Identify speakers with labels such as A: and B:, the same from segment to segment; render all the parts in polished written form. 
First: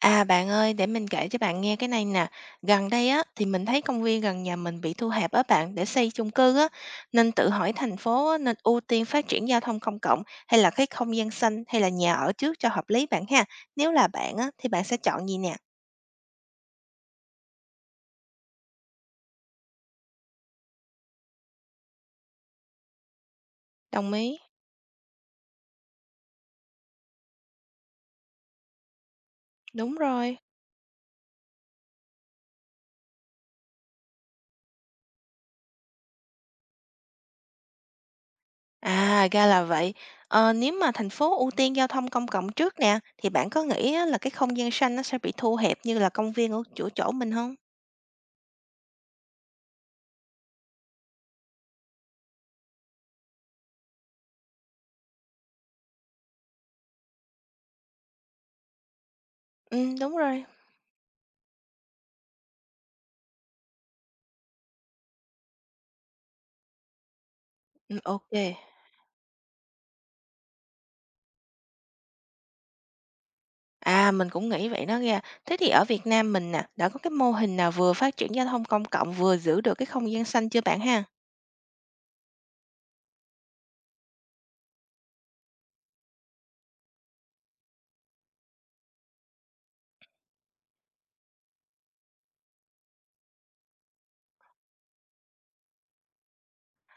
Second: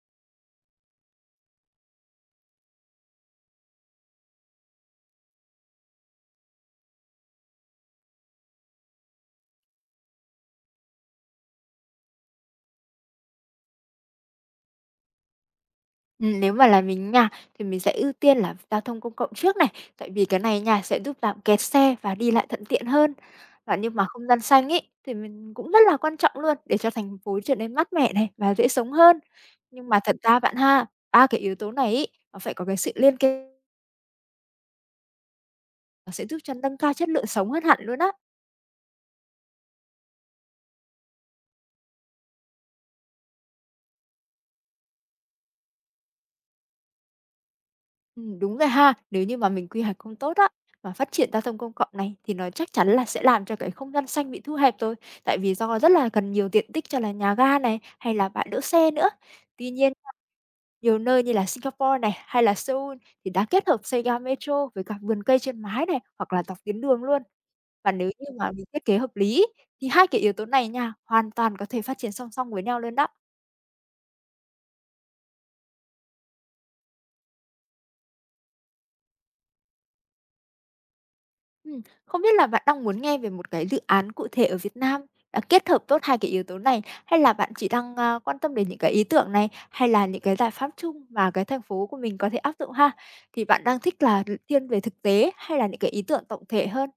A: À, bạn ơi, để mình kể cho bạn nghe cái này nè. Gần đây á thì mình thấy công viên gần nhà mình bị thu hẹp á bạn để xây chung cư á, nên tự hỏi thành phố á, nên ưu tiên phát triển giao thông công cộng hay là cái không gian xanh hay là nhà ở trước cho hợp lý bạn ha. Nếu là bạn á thì bạn sẽ chọn gì nè?
B: Nếu mà là mình nha, thì mình sẽ ưu tiên là giao thông công cộng trước này, tại vì cái này nha sẽ giúp giảm kẹt xe và đi lại thuận tiện hơn. Và nhưng mà
A: Đồng
B: không
A: ý,
B: gian xanh ý thì mình cũng rất là quan trọng luôn, để cho thành phố trở nên mát mẻ này và dễ sống hơn. Nhưng
A: đúng
B: mà thật
A: rồi.
B: ra bạn ha, 3 cái yếu tố này ý nó phải có cái sự liên kết, nó sẽ giúp cho nâng cao chất lượng sống hơn hẳn luôn á.
A: À, ra là vậy. Ờ, nếu mà thành phố ưu tiên giao thông công cộng trước nè, thì bạn có nghĩ á, là cái không gian xanh nó sẽ bị thu hẹp như là công viên ở chỗ chỗ mình không?
B: Đúng rồi ha. Nếu như mà mình quy hoạch không tốt á, mà phát triển giao thông công cộng này thì nó chắc chắn là sẽ làm cho cái không gian xanh bị thu hẹp thôi, tại vì do rất là cần nhiều tiện tích cho là nhà ga này, hay là bãi đỗ xe nữa. Tuy
A: Ừ,
B: nhiên,
A: đúng rồi.
B: nhiều nơi như là Singapore này, hay là Seoul thì đã kết hợp xây ga metro với cả vườn cây trên mái này, hoặc là dọc tuyến đường luôn. Và
A: Ừ,
B: nếu như
A: ok.
B: mà mình thiết kế hợp lý thì hai cái yếu tố này nha, hoàn toàn có thể phát triển song song với nhau luôn đó.
A: À, mình cũng nghĩ vậy đó nghe. Thế thì ở Việt Nam mình nè, đã có cái mô hình nào vừa phát triển giao thông công cộng vừa giữ được cái không gian xanh chưa bạn ha?
B: Không biết là bạn đang muốn nghe về một cái dự án cụ thể ở Việt Nam đã kết hợp tốt hai cái yếu tố này, hay là bạn chỉ đang, a, quan tâm đến những cái ý tưởng này, hay là những cái giải pháp chung mà cái thành phố của mình có thể áp dụng ha? Thì bạn đang thích là thiên về thực tế hay là những cái ý tưởng tổng thể hơn?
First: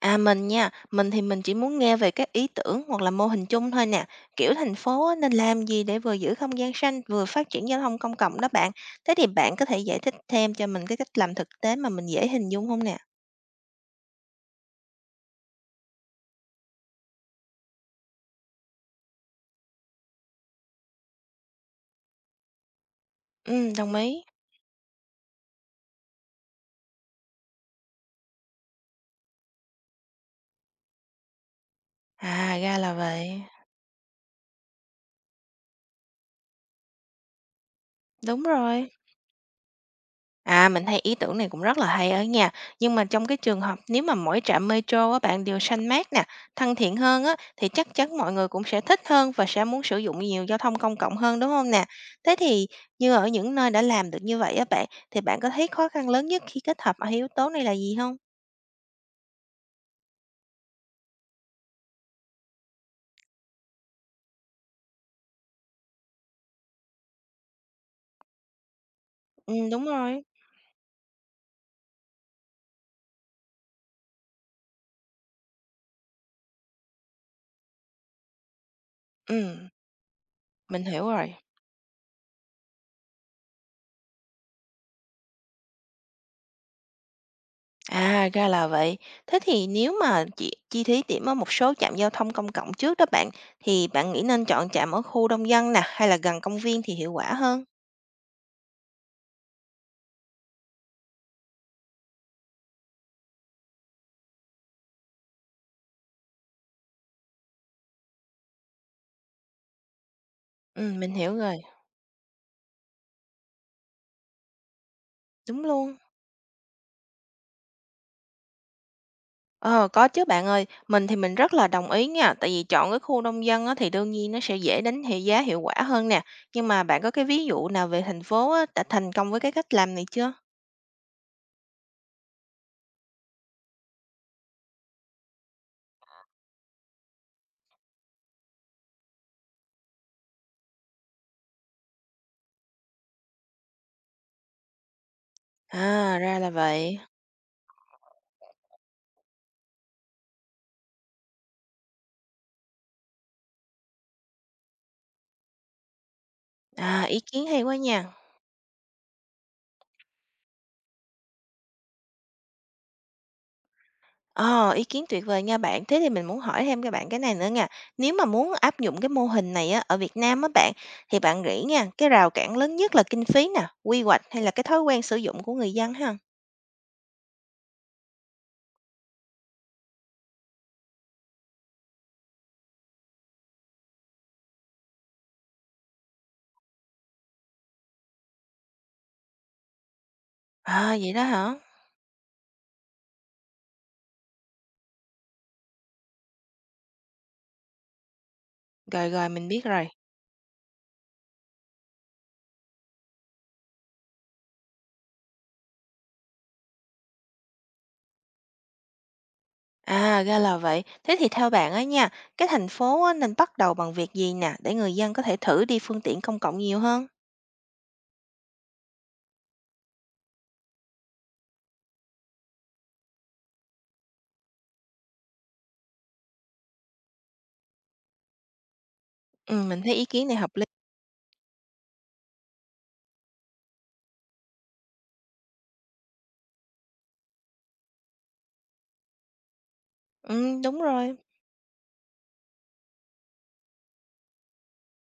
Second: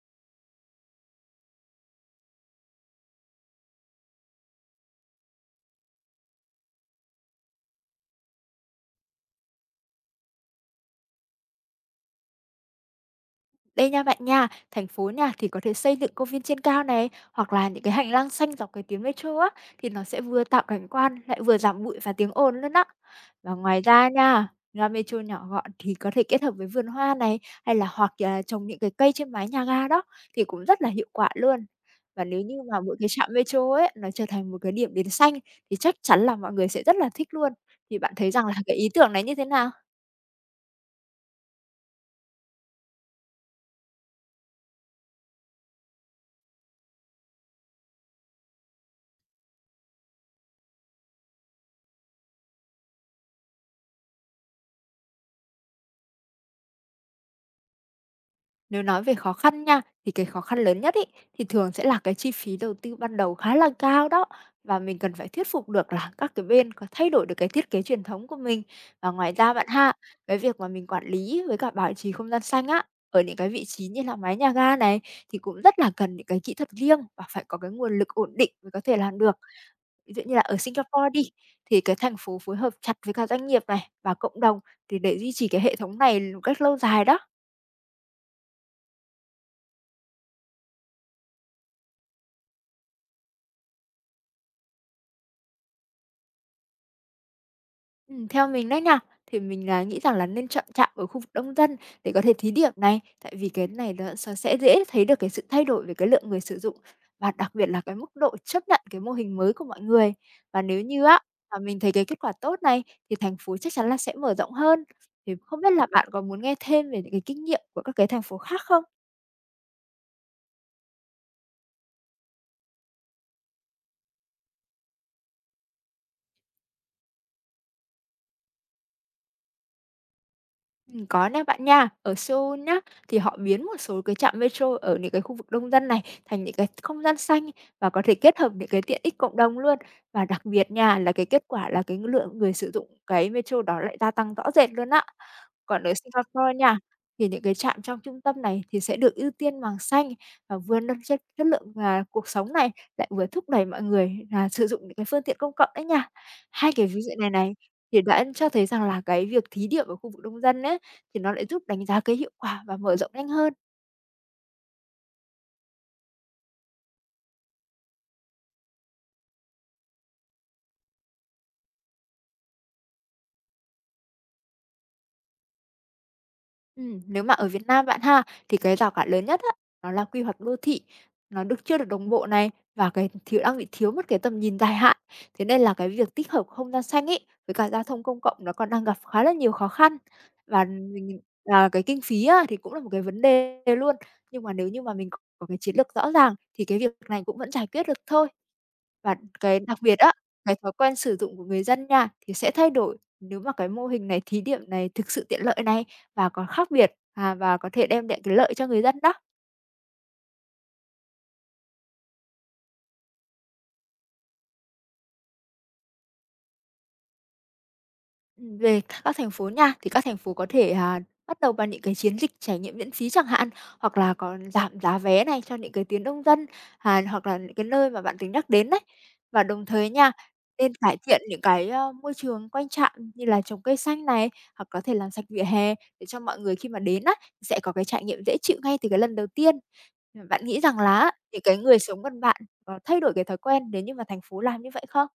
A: À mình nha, mình thì mình chỉ muốn nghe về các ý tưởng hoặc là mô hình chung thôi nè. Kiểu thành phố á, nên làm gì để vừa giữ không gian xanh vừa phát triển giao thông công cộng đó bạn. Thế thì bạn có thể giải thích thêm cho mình cái cách làm thực tế mà mình dễ hình dung không nè?
B: Đây nha bạn nha, thành phố nha thì có thể xây dựng công viên trên cao này hoặc là những cái hành lang xanh dọc cái tuyến metro á, thì nó sẽ vừa tạo cảnh quan lại vừa giảm bụi và tiếng ồn luôn á. Và
A: Ừ,
B: ngoài
A: đồng
B: ra
A: ý.
B: nha, ga metro nhỏ gọn thì có thể kết hợp với vườn hoa này, hay là hoặc là trồng những cái cây trên mái nhà ga đó thì cũng rất là hiệu quả luôn. Và nếu như
A: À, ra
B: mà
A: là
B: mỗi cái trạm
A: vậy.
B: metro ấy nó trở thành một cái điểm đến xanh, thì chắc chắn là mọi người sẽ rất là thích luôn. Thì bạn thấy
A: Đúng
B: rằng là cái ý
A: rồi.
B: tưởng này như thế nào?
A: À, mình thấy ý tưởng này cũng rất là hay ở nhà. Nhưng mà trong cái trường hợp nếu mà mỗi trạm metro á bạn đều xanh mát nè, thân thiện hơn á thì chắc chắn mọi người cũng sẽ thích hơn và sẽ muốn sử dụng nhiều giao thông công cộng hơn đúng không nè? Thế thì như ở những nơi đã làm được như vậy á bạn thì bạn có thấy khó khăn lớn nhất khi kết hợp hai yếu tố này là gì không?
B: Nếu nói về khó khăn nha, thì cái khó khăn lớn nhất ấy, thì thường sẽ là cái chi phí đầu tư ban đầu khá là cao đó. Và mình cần phải thuyết phục được là các cái bên có thay đổi được cái thiết kế truyền thống của mình. Và ngoài ra
A: Ừ,
B: bạn
A: đúng
B: ha,
A: rồi.
B: cái việc mà mình quản lý với cả bảo trì không gian xanh á, ở những cái vị trí như là mái nhà ga này thì cũng rất là cần những cái kỹ thuật riêng và phải có cái nguồn lực ổn định mới có thể làm được.
A: Ừ,
B: Ví dụ như là ở
A: mình hiểu
B: Singapore đi,
A: rồi.
B: thì cái thành phố phối hợp chặt với cả doanh nghiệp này và cộng đồng thì để duy trì cái hệ thống này một cách lâu dài đó.
A: À, ra là vậy. Thế thì nếu mà chị chi thí điểm ở một số trạm giao thông công cộng trước đó bạn, thì bạn nghĩ nên chọn trạm ở khu đông dân nè, hay là gần công viên thì hiệu quả hơn?
B: Theo mình đấy nha, thì mình là nghĩ rằng là nên chọn trạm ở khu vực đông dân để có thể thí điểm này, tại vì cái này nó sẽ dễ thấy được cái sự thay đổi về cái lượng người sử dụng và đặc biệt là cái mức độ chấp nhận cái mô hình mới của mọi người. Và nếu
A: Ừ,
B: như
A: mình
B: á,
A: hiểu rồi.
B: mà mình thấy cái kết quả tốt này thì thành phố chắc chắn là sẽ mở rộng hơn. Thì không
A: Đúng
B: biết là
A: luôn.
B: bạn có muốn nghe thêm về những cái kinh nghiệm của các cái thành phố khác không?
A: Ờ, có chứ bạn ơi. Mình thì mình rất là đồng ý nha. Tại vì chọn cái khu đông dân á, thì đương nhiên nó sẽ dễ đánh hiệu giá hiệu quả hơn nè. Nhưng mà bạn có cái ví dụ nào về thành phố á, đã thành công với cái cách làm này chưa?
B: Có nè bạn nha. Ở Seoul nhá, thì họ biến một số cái trạm metro ở những cái khu vực đông dân này thành những cái không gian xanh và có thể kết hợp những cái tiện ích cộng đồng luôn. Và đặc biệt nha, là cái kết quả là cái lượng người sử dụng cái metro đó lại gia tăng rõ rệt luôn ạ. Còn ở
A: À, ra là
B: Singapore nha,
A: vậy.
B: thì những cái trạm trong trung tâm này thì sẽ được ưu tiên màng xanh và vừa nâng chất chất lượng, và cuộc sống này, lại vừa thúc đẩy mọi người là sử dụng những cái phương tiện công cộng đấy nha. Hai cái ví
A: À,
B: dụ
A: ý
B: này
A: kiến
B: này
A: hay quá
B: thì
A: nha.
B: đã cho thấy rằng là cái việc thí điểm ở khu vực đông dân ấy, thì nó lại giúp đánh giá cái hiệu quả và mở rộng nhanh hơn.
A: Ờ, ý kiến tuyệt vời nha bạn. Thế thì mình muốn hỏi thêm các bạn cái này nữa nha. Nếu mà muốn áp dụng cái mô hình này á, ở Việt Nam á bạn, thì bạn nghĩ nha, cái rào cản lớn nhất là kinh phí nè, quy hoạch hay là cái thói quen sử dụng của người dân ha?
B: Nếu mà ở Việt Nam bạn ha, thì cái rào cản lớn nhất á, nó là quy hoạch đô thị, nó chưa được đồng bộ này, và cái thiếu đang bị thiếu mất cái tầm nhìn dài hạn. Thế nên là cái việc tích hợp không gian xanh ấy, với cả giao thông công cộng nó còn đang gặp khá là nhiều khó khăn. Và
A: À, vậy
B: mình
A: đó hả?
B: và cái kinh phí á, thì cũng là một cái vấn đề luôn, nhưng mà nếu như mà mình có cái chiến lược rõ ràng thì cái việc này cũng vẫn giải quyết được thôi.
A: Rồi
B: Và
A: rồi, mình
B: cái
A: biết
B: đặc
A: rồi.
B: biệt á, cái thói quen sử dụng của người dân nha, thì sẽ thay đổi nếu mà cái mô hình này, thí điểm này thực sự tiện lợi này và còn khác biệt, và có thể đem lại cái lợi cho người dân đó.
A: À, ra là vậy. Thế thì theo bạn á nha, cái thành phố á, nên bắt đầu bằng việc gì nè, để người dân có thể thử đi phương tiện công cộng nhiều hơn?
B: Về các thành phố nha, thì các thành phố có thể, bắt đầu bằng những cái chiến dịch trải nghiệm miễn phí chẳng hạn, hoặc là còn giảm giá vé này cho những cái tuyến đông dân, hoặc là những cái nơi mà bạn tính nhắc đến đấy. Và
A: Ừ,
B: đồng
A: mình
B: thời
A: thấy ý
B: nha,
A: kiến này hợp lý.
B: nên cải thiện những cái, môi trường quanh trạm như là trồng cây xanh này, hoặc có thể làm sạch vỉa hè để cho mọi người khi mà đến á, sẽ có cái trải nghiệm dễ chịu ngay từ cái lần đầu tiên. Bạn nghĩ
A: Ừ,
B: rằng
A: đúng
B: là á,
A: rồi.
B: những cái người sống gần bạn có thay đổi cái thói quen nếu như mà thành phố làm như vậy không?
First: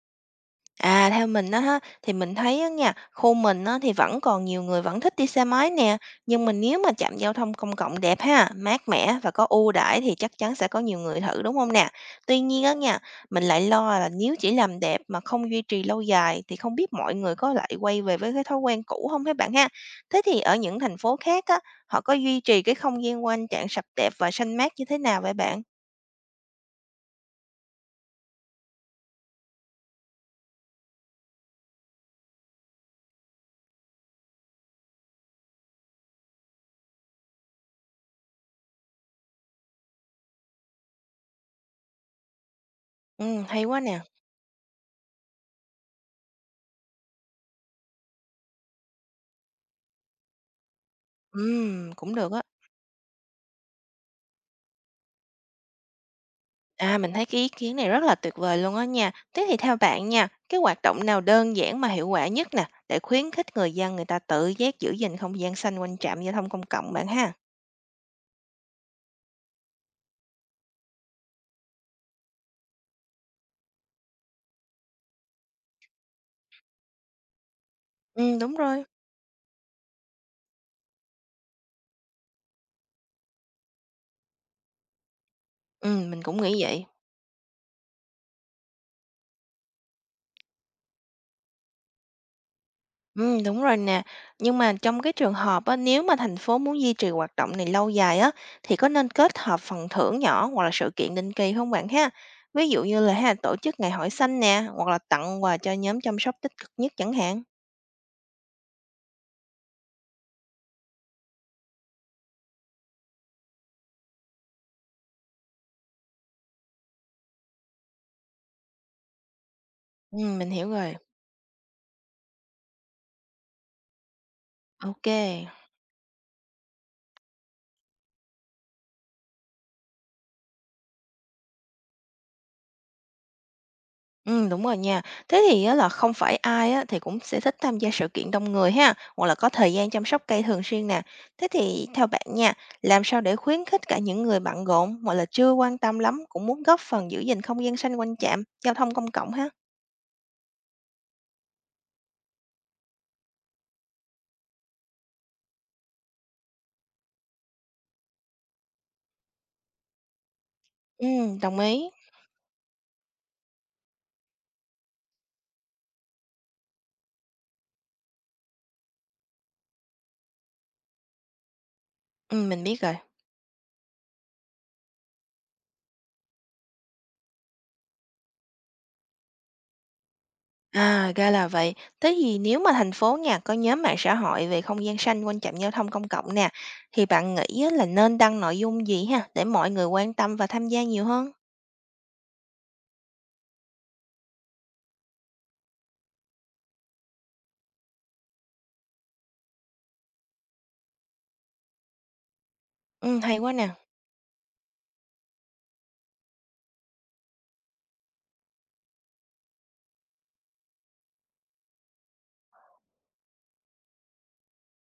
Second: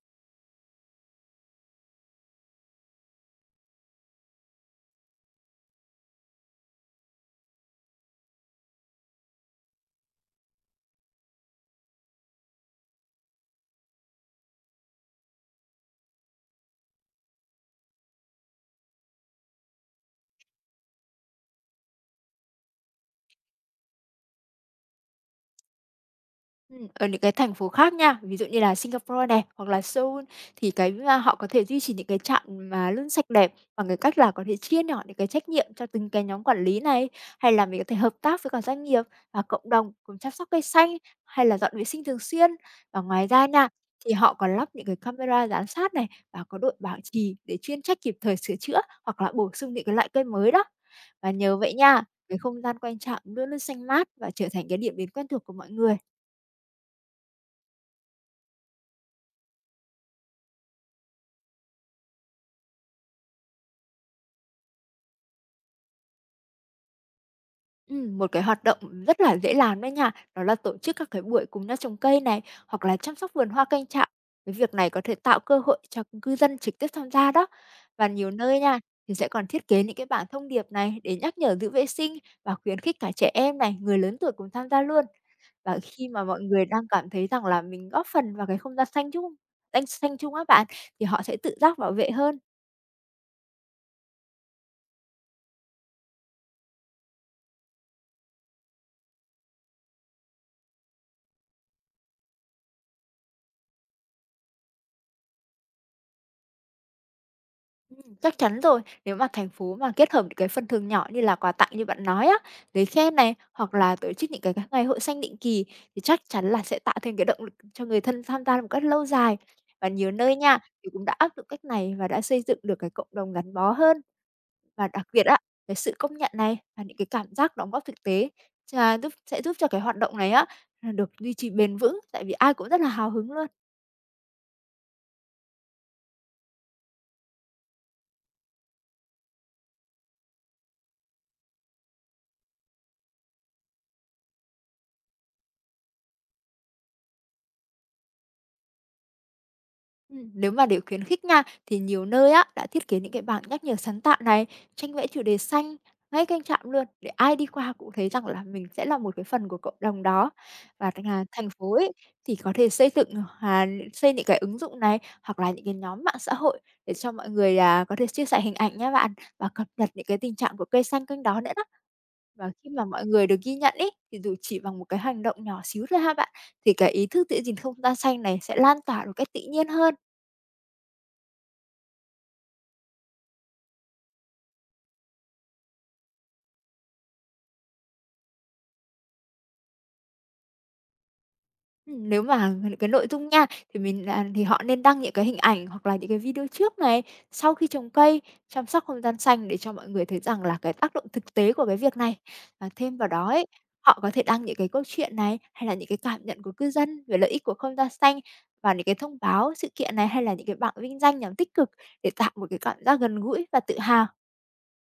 A: À, theo mình á ha, thì mình thấy á nha, khu mình á thì vẫn còn nhiều người vẫn thích đi xe máy nè, nhưng mà nếu mà trạm giao thông công cộng đẹp ha, mát mẻ và có ưu đãi thì chắc chắn sẽ có nhiều người thử đúng không nè? Tuy nhiên á nha, mình lại lo là nếu chỉ làm đẹp mà không duy trì lâu dài thì không biết mọi người có lại quay về với cái thói quen cũ không các bạn ha. Thế thì ở những thành phố khác á, họ có duy trì cái không gian quanh trạm sạch đẹp và xanh mát như thế nào vậy bạn?
B: Ở những cái thành phố khác nha, ví dụ như là Singapore này, hoặc là Seoul thì cái, họ có thể duy trì những cái trạm mà luôn sạch đẹp bằng cái cách là có thể chia nhỏ những cái trách nhiệm cho từng cái nhóm quản lý này, hay là mình có thể hợp tác với cả doanh nghiệp và cộng đồng cùng chăm sóc cây xanh, hay là dọn vệ sinh thường xuyên. Và ngoài
A: Ừ,
B: ra
A: hay
B: nha,
A: quá nè.
B: thì họ còn lắp những cái camera giám sát này và có đội bảo trì để chuyên trách kịp thời sửa chữa hoặc là bổ sung những cái loại cây mới đó. Và nhờ
A: Ừ,
B: vậy nha,
A: cũng được
B: cái
A: á.
B: không gian quanh trạm luôn luôn xanh mát và trở thành cái điểm đến quen thuộc của mọi người.
A: À, mình thấy cái ý kiến này rất là tuyệt vời luôn á nha. Thế thì theo bạn nha, cái hoạt động nào đơn giản mà hiệu quả nhất nè, để khuyến khích người dân người ta tự giác giữ gìn không gian xanh quanh trạm giao thông công cộng bạn ha?
B: Một cái hoạt động rất là dễ làm đấy nha, đó là tổ chức các cái buổi cùng nhau trồng cây này, hoặc là chăm sóc vườn hoa kênh trạm. Cái việc này có thể tạo cơ hội cho cư dân trực tiếp tham gia đó. Và nhiều
A: Ừ, đúng
B: nơi nha,
A: rồi.
B: thì sẽ còn thiết kế những cái bảng thông điệp này để nhắc nhở giữ vệ sinh và khuyến khích cả trẻ em này, người lớn tuổi cùng tham gia luôn. Và
A: Ừ,
B: khi
A: mình
B: mà mọi
A: cũng nghĩ
B: người
A: vậy.
B: đang cảm thấy rằng là mình góp phần vào cái không gian xanh chung, xanh xanh chung á bạn, thì họ sẽ tự giác bảo vệ hơn.
A: Ừ, đúng rồi nè. Nhưng mà trong cái trường hợp á, nếu mà thành phố muốn duy trì hoạt động này lâu dài á, thì có nên kết hợp phần thưởng nhỏ hoặc là sự kiện định kỳ không bạn ha? Ví dụ như là ha, tổ chức ngày hội xanh nè, hoặc là tặng quà cho nhóm chăm sóc tích cực nhất chẳng hạn.
B: Chắc chắn rồi. Nếu mà thành phố mà kết hợp những cái phần thưởng nhỏ như là quà tặng như bạn nói á, giấy khen này, hoặc là tổ chức những cái các ngày hội xanh định kỳ thì chắc chắn là sẽ tạo thêm cái động lực cho người thân tham gia một cách lâu dài. Và nhiều
A: Ừ,
B: nơi
A: mình
B: nha,
A: hiểu
B: thì
A: rồi.
B: cũng đã áp dụng cách này và đã xây dựng được cái cộng đồng gắn bó hơn. Và đặc
A: Ok.
B: biệt á, cái sự công nhận này và những cái cảm giác đóng góp thực tế, sẽ giúp cho cái hoạt động này á, được duy trì bền vững, tại vì ai cũng rất là hào hứng luôn.
A: Đúng rồi nha. Thế thì á là không phải ai á thì cũng sẽ thích tham gia sự kiện đông người ha, hoặc là có thời gian chăm sóc cây thường xuyên nè. Thế thì theo bạn nha, làm sao để khuyến khích cả những người bận rộn hoặc là chưa quan tâm lắm cũng muốn góp phần giữ gìn không gian xanh quanh trạm, giao thông công cộng ha?
B: Nếu mà để khuyến khích nha, thì nhiều nơi á đã thiết kế những cái bảng nhắc nhở sáng tạo này, tranh vẽ chủ đề xanh ngay kênh trạm luôn để ai đi qua cũng thấy rằng là mình sẽ là một cái phần của cộng đồng đó. Và thành là thành
A: Đồng
B: phố
A: ý.
B: ấy thì có thể xây dựng, à, xây những cái ứng dụng này hoặc là những cái nhóm mạng xã hội để cho mọi người có thể chia sẻ hình ảnh nhé bạn và cập nhật những cái tình trạng của cây xanh kênh đó nữa đó. Và
A: Mình
B: khi
A: biết
B: mà
A: rồi.
B: mọi người được ghi nhận ý, thì dù chỉ bằng một cái hành động nhỏ xíu thôi ha bạn, thì cái ý thức giữ gìn không gian xanh này sẽ lan tỏa một cách tự nhiên hơn.
A: À, ra là vậy. Thế thì nếu mà thành phố nha có nhóm mạng xã hội về không gian xanh quanh trạm giao thông công cộng nè, thì bạn nghĩ á là nên đăng nội dung gì ha để mọi người quan tâm và tham gia nhiều hơn?
B: Nếu mà cái nội dung nha, thì mình là thì họ nên đăng những cái hình ảnh hoặc là những cái video trước này, sau khi trồng cây, chăm sóc không gian xanh để cho mọi người thấy rằng là cái tác động thực tế của cái việc này. Và thêm vào đó
A: Hay
B: ấy,
A: quá nè.
B: họ có thể đăng những cái câu chuyện này, hay là những cái cảm nhận của cư dân về lợi ích của không gian xanh và những cái thông báo sự kiện này, hay là những cái bảng vinh danh nhằm tích cực để tạo một cái cảm giác gần gũi và tự hào.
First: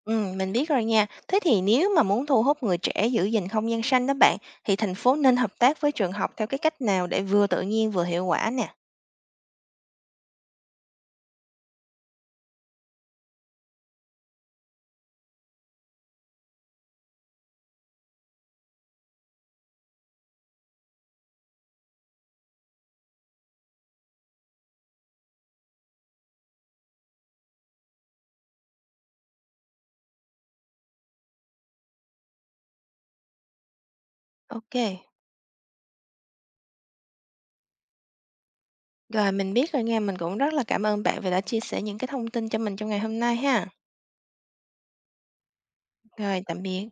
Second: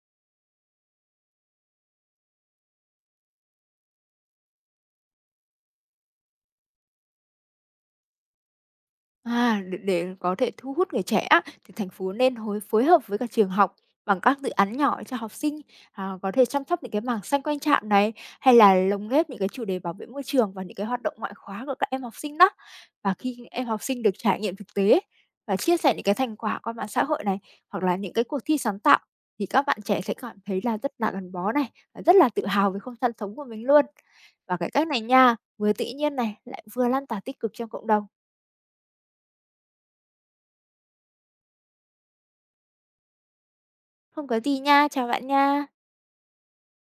A: Mình biết rồi nha. Thế thì nếu mà muốn thu hút người trẻ giữ gìn không gian xanh đó bạn, thì thành phố nên hợp tác với trường học theo cái cách nào để vừa tự nhiên vừa hiệu quả nè?
B: À, để có thể thu hút người trẻ á, thì thành phố nên phối hợp với các trường học bằng các dự án nhỏ cho học sinh, có thể chăm sóc những cái mảng xanh quanh trạm này, hay là lồng ghép những cái chủ đề bảo vệ môi trường vào những cái hoạt động ngoại khóa của các em học sinh đó. Và khi những em học sinh được trải nghiệm thực tế và chia sẻ những cái thành quả qua mạng xã hội này, hoặc là những cái cuộc thi sáng tạo, thì các bạn trẻ sẽ cảm thấy là rất là gắn bó này, và rất là tự hào với không gian sống của mình luôn. Và cái
A: Ok,
B: cách này nha, vừa tự nhiên này, lại vừa lan tỏa tích cực trong cộng đồng.
A: rồi mình biết rồi nha. Mình cũng rất là cảm ơn bạn vì đã chia sẻ những cái thông tin cho mình trong ngày hôm nay ha.
B: Không có gì nha, chào bạn nha.
A: Rồi, tạm biệt.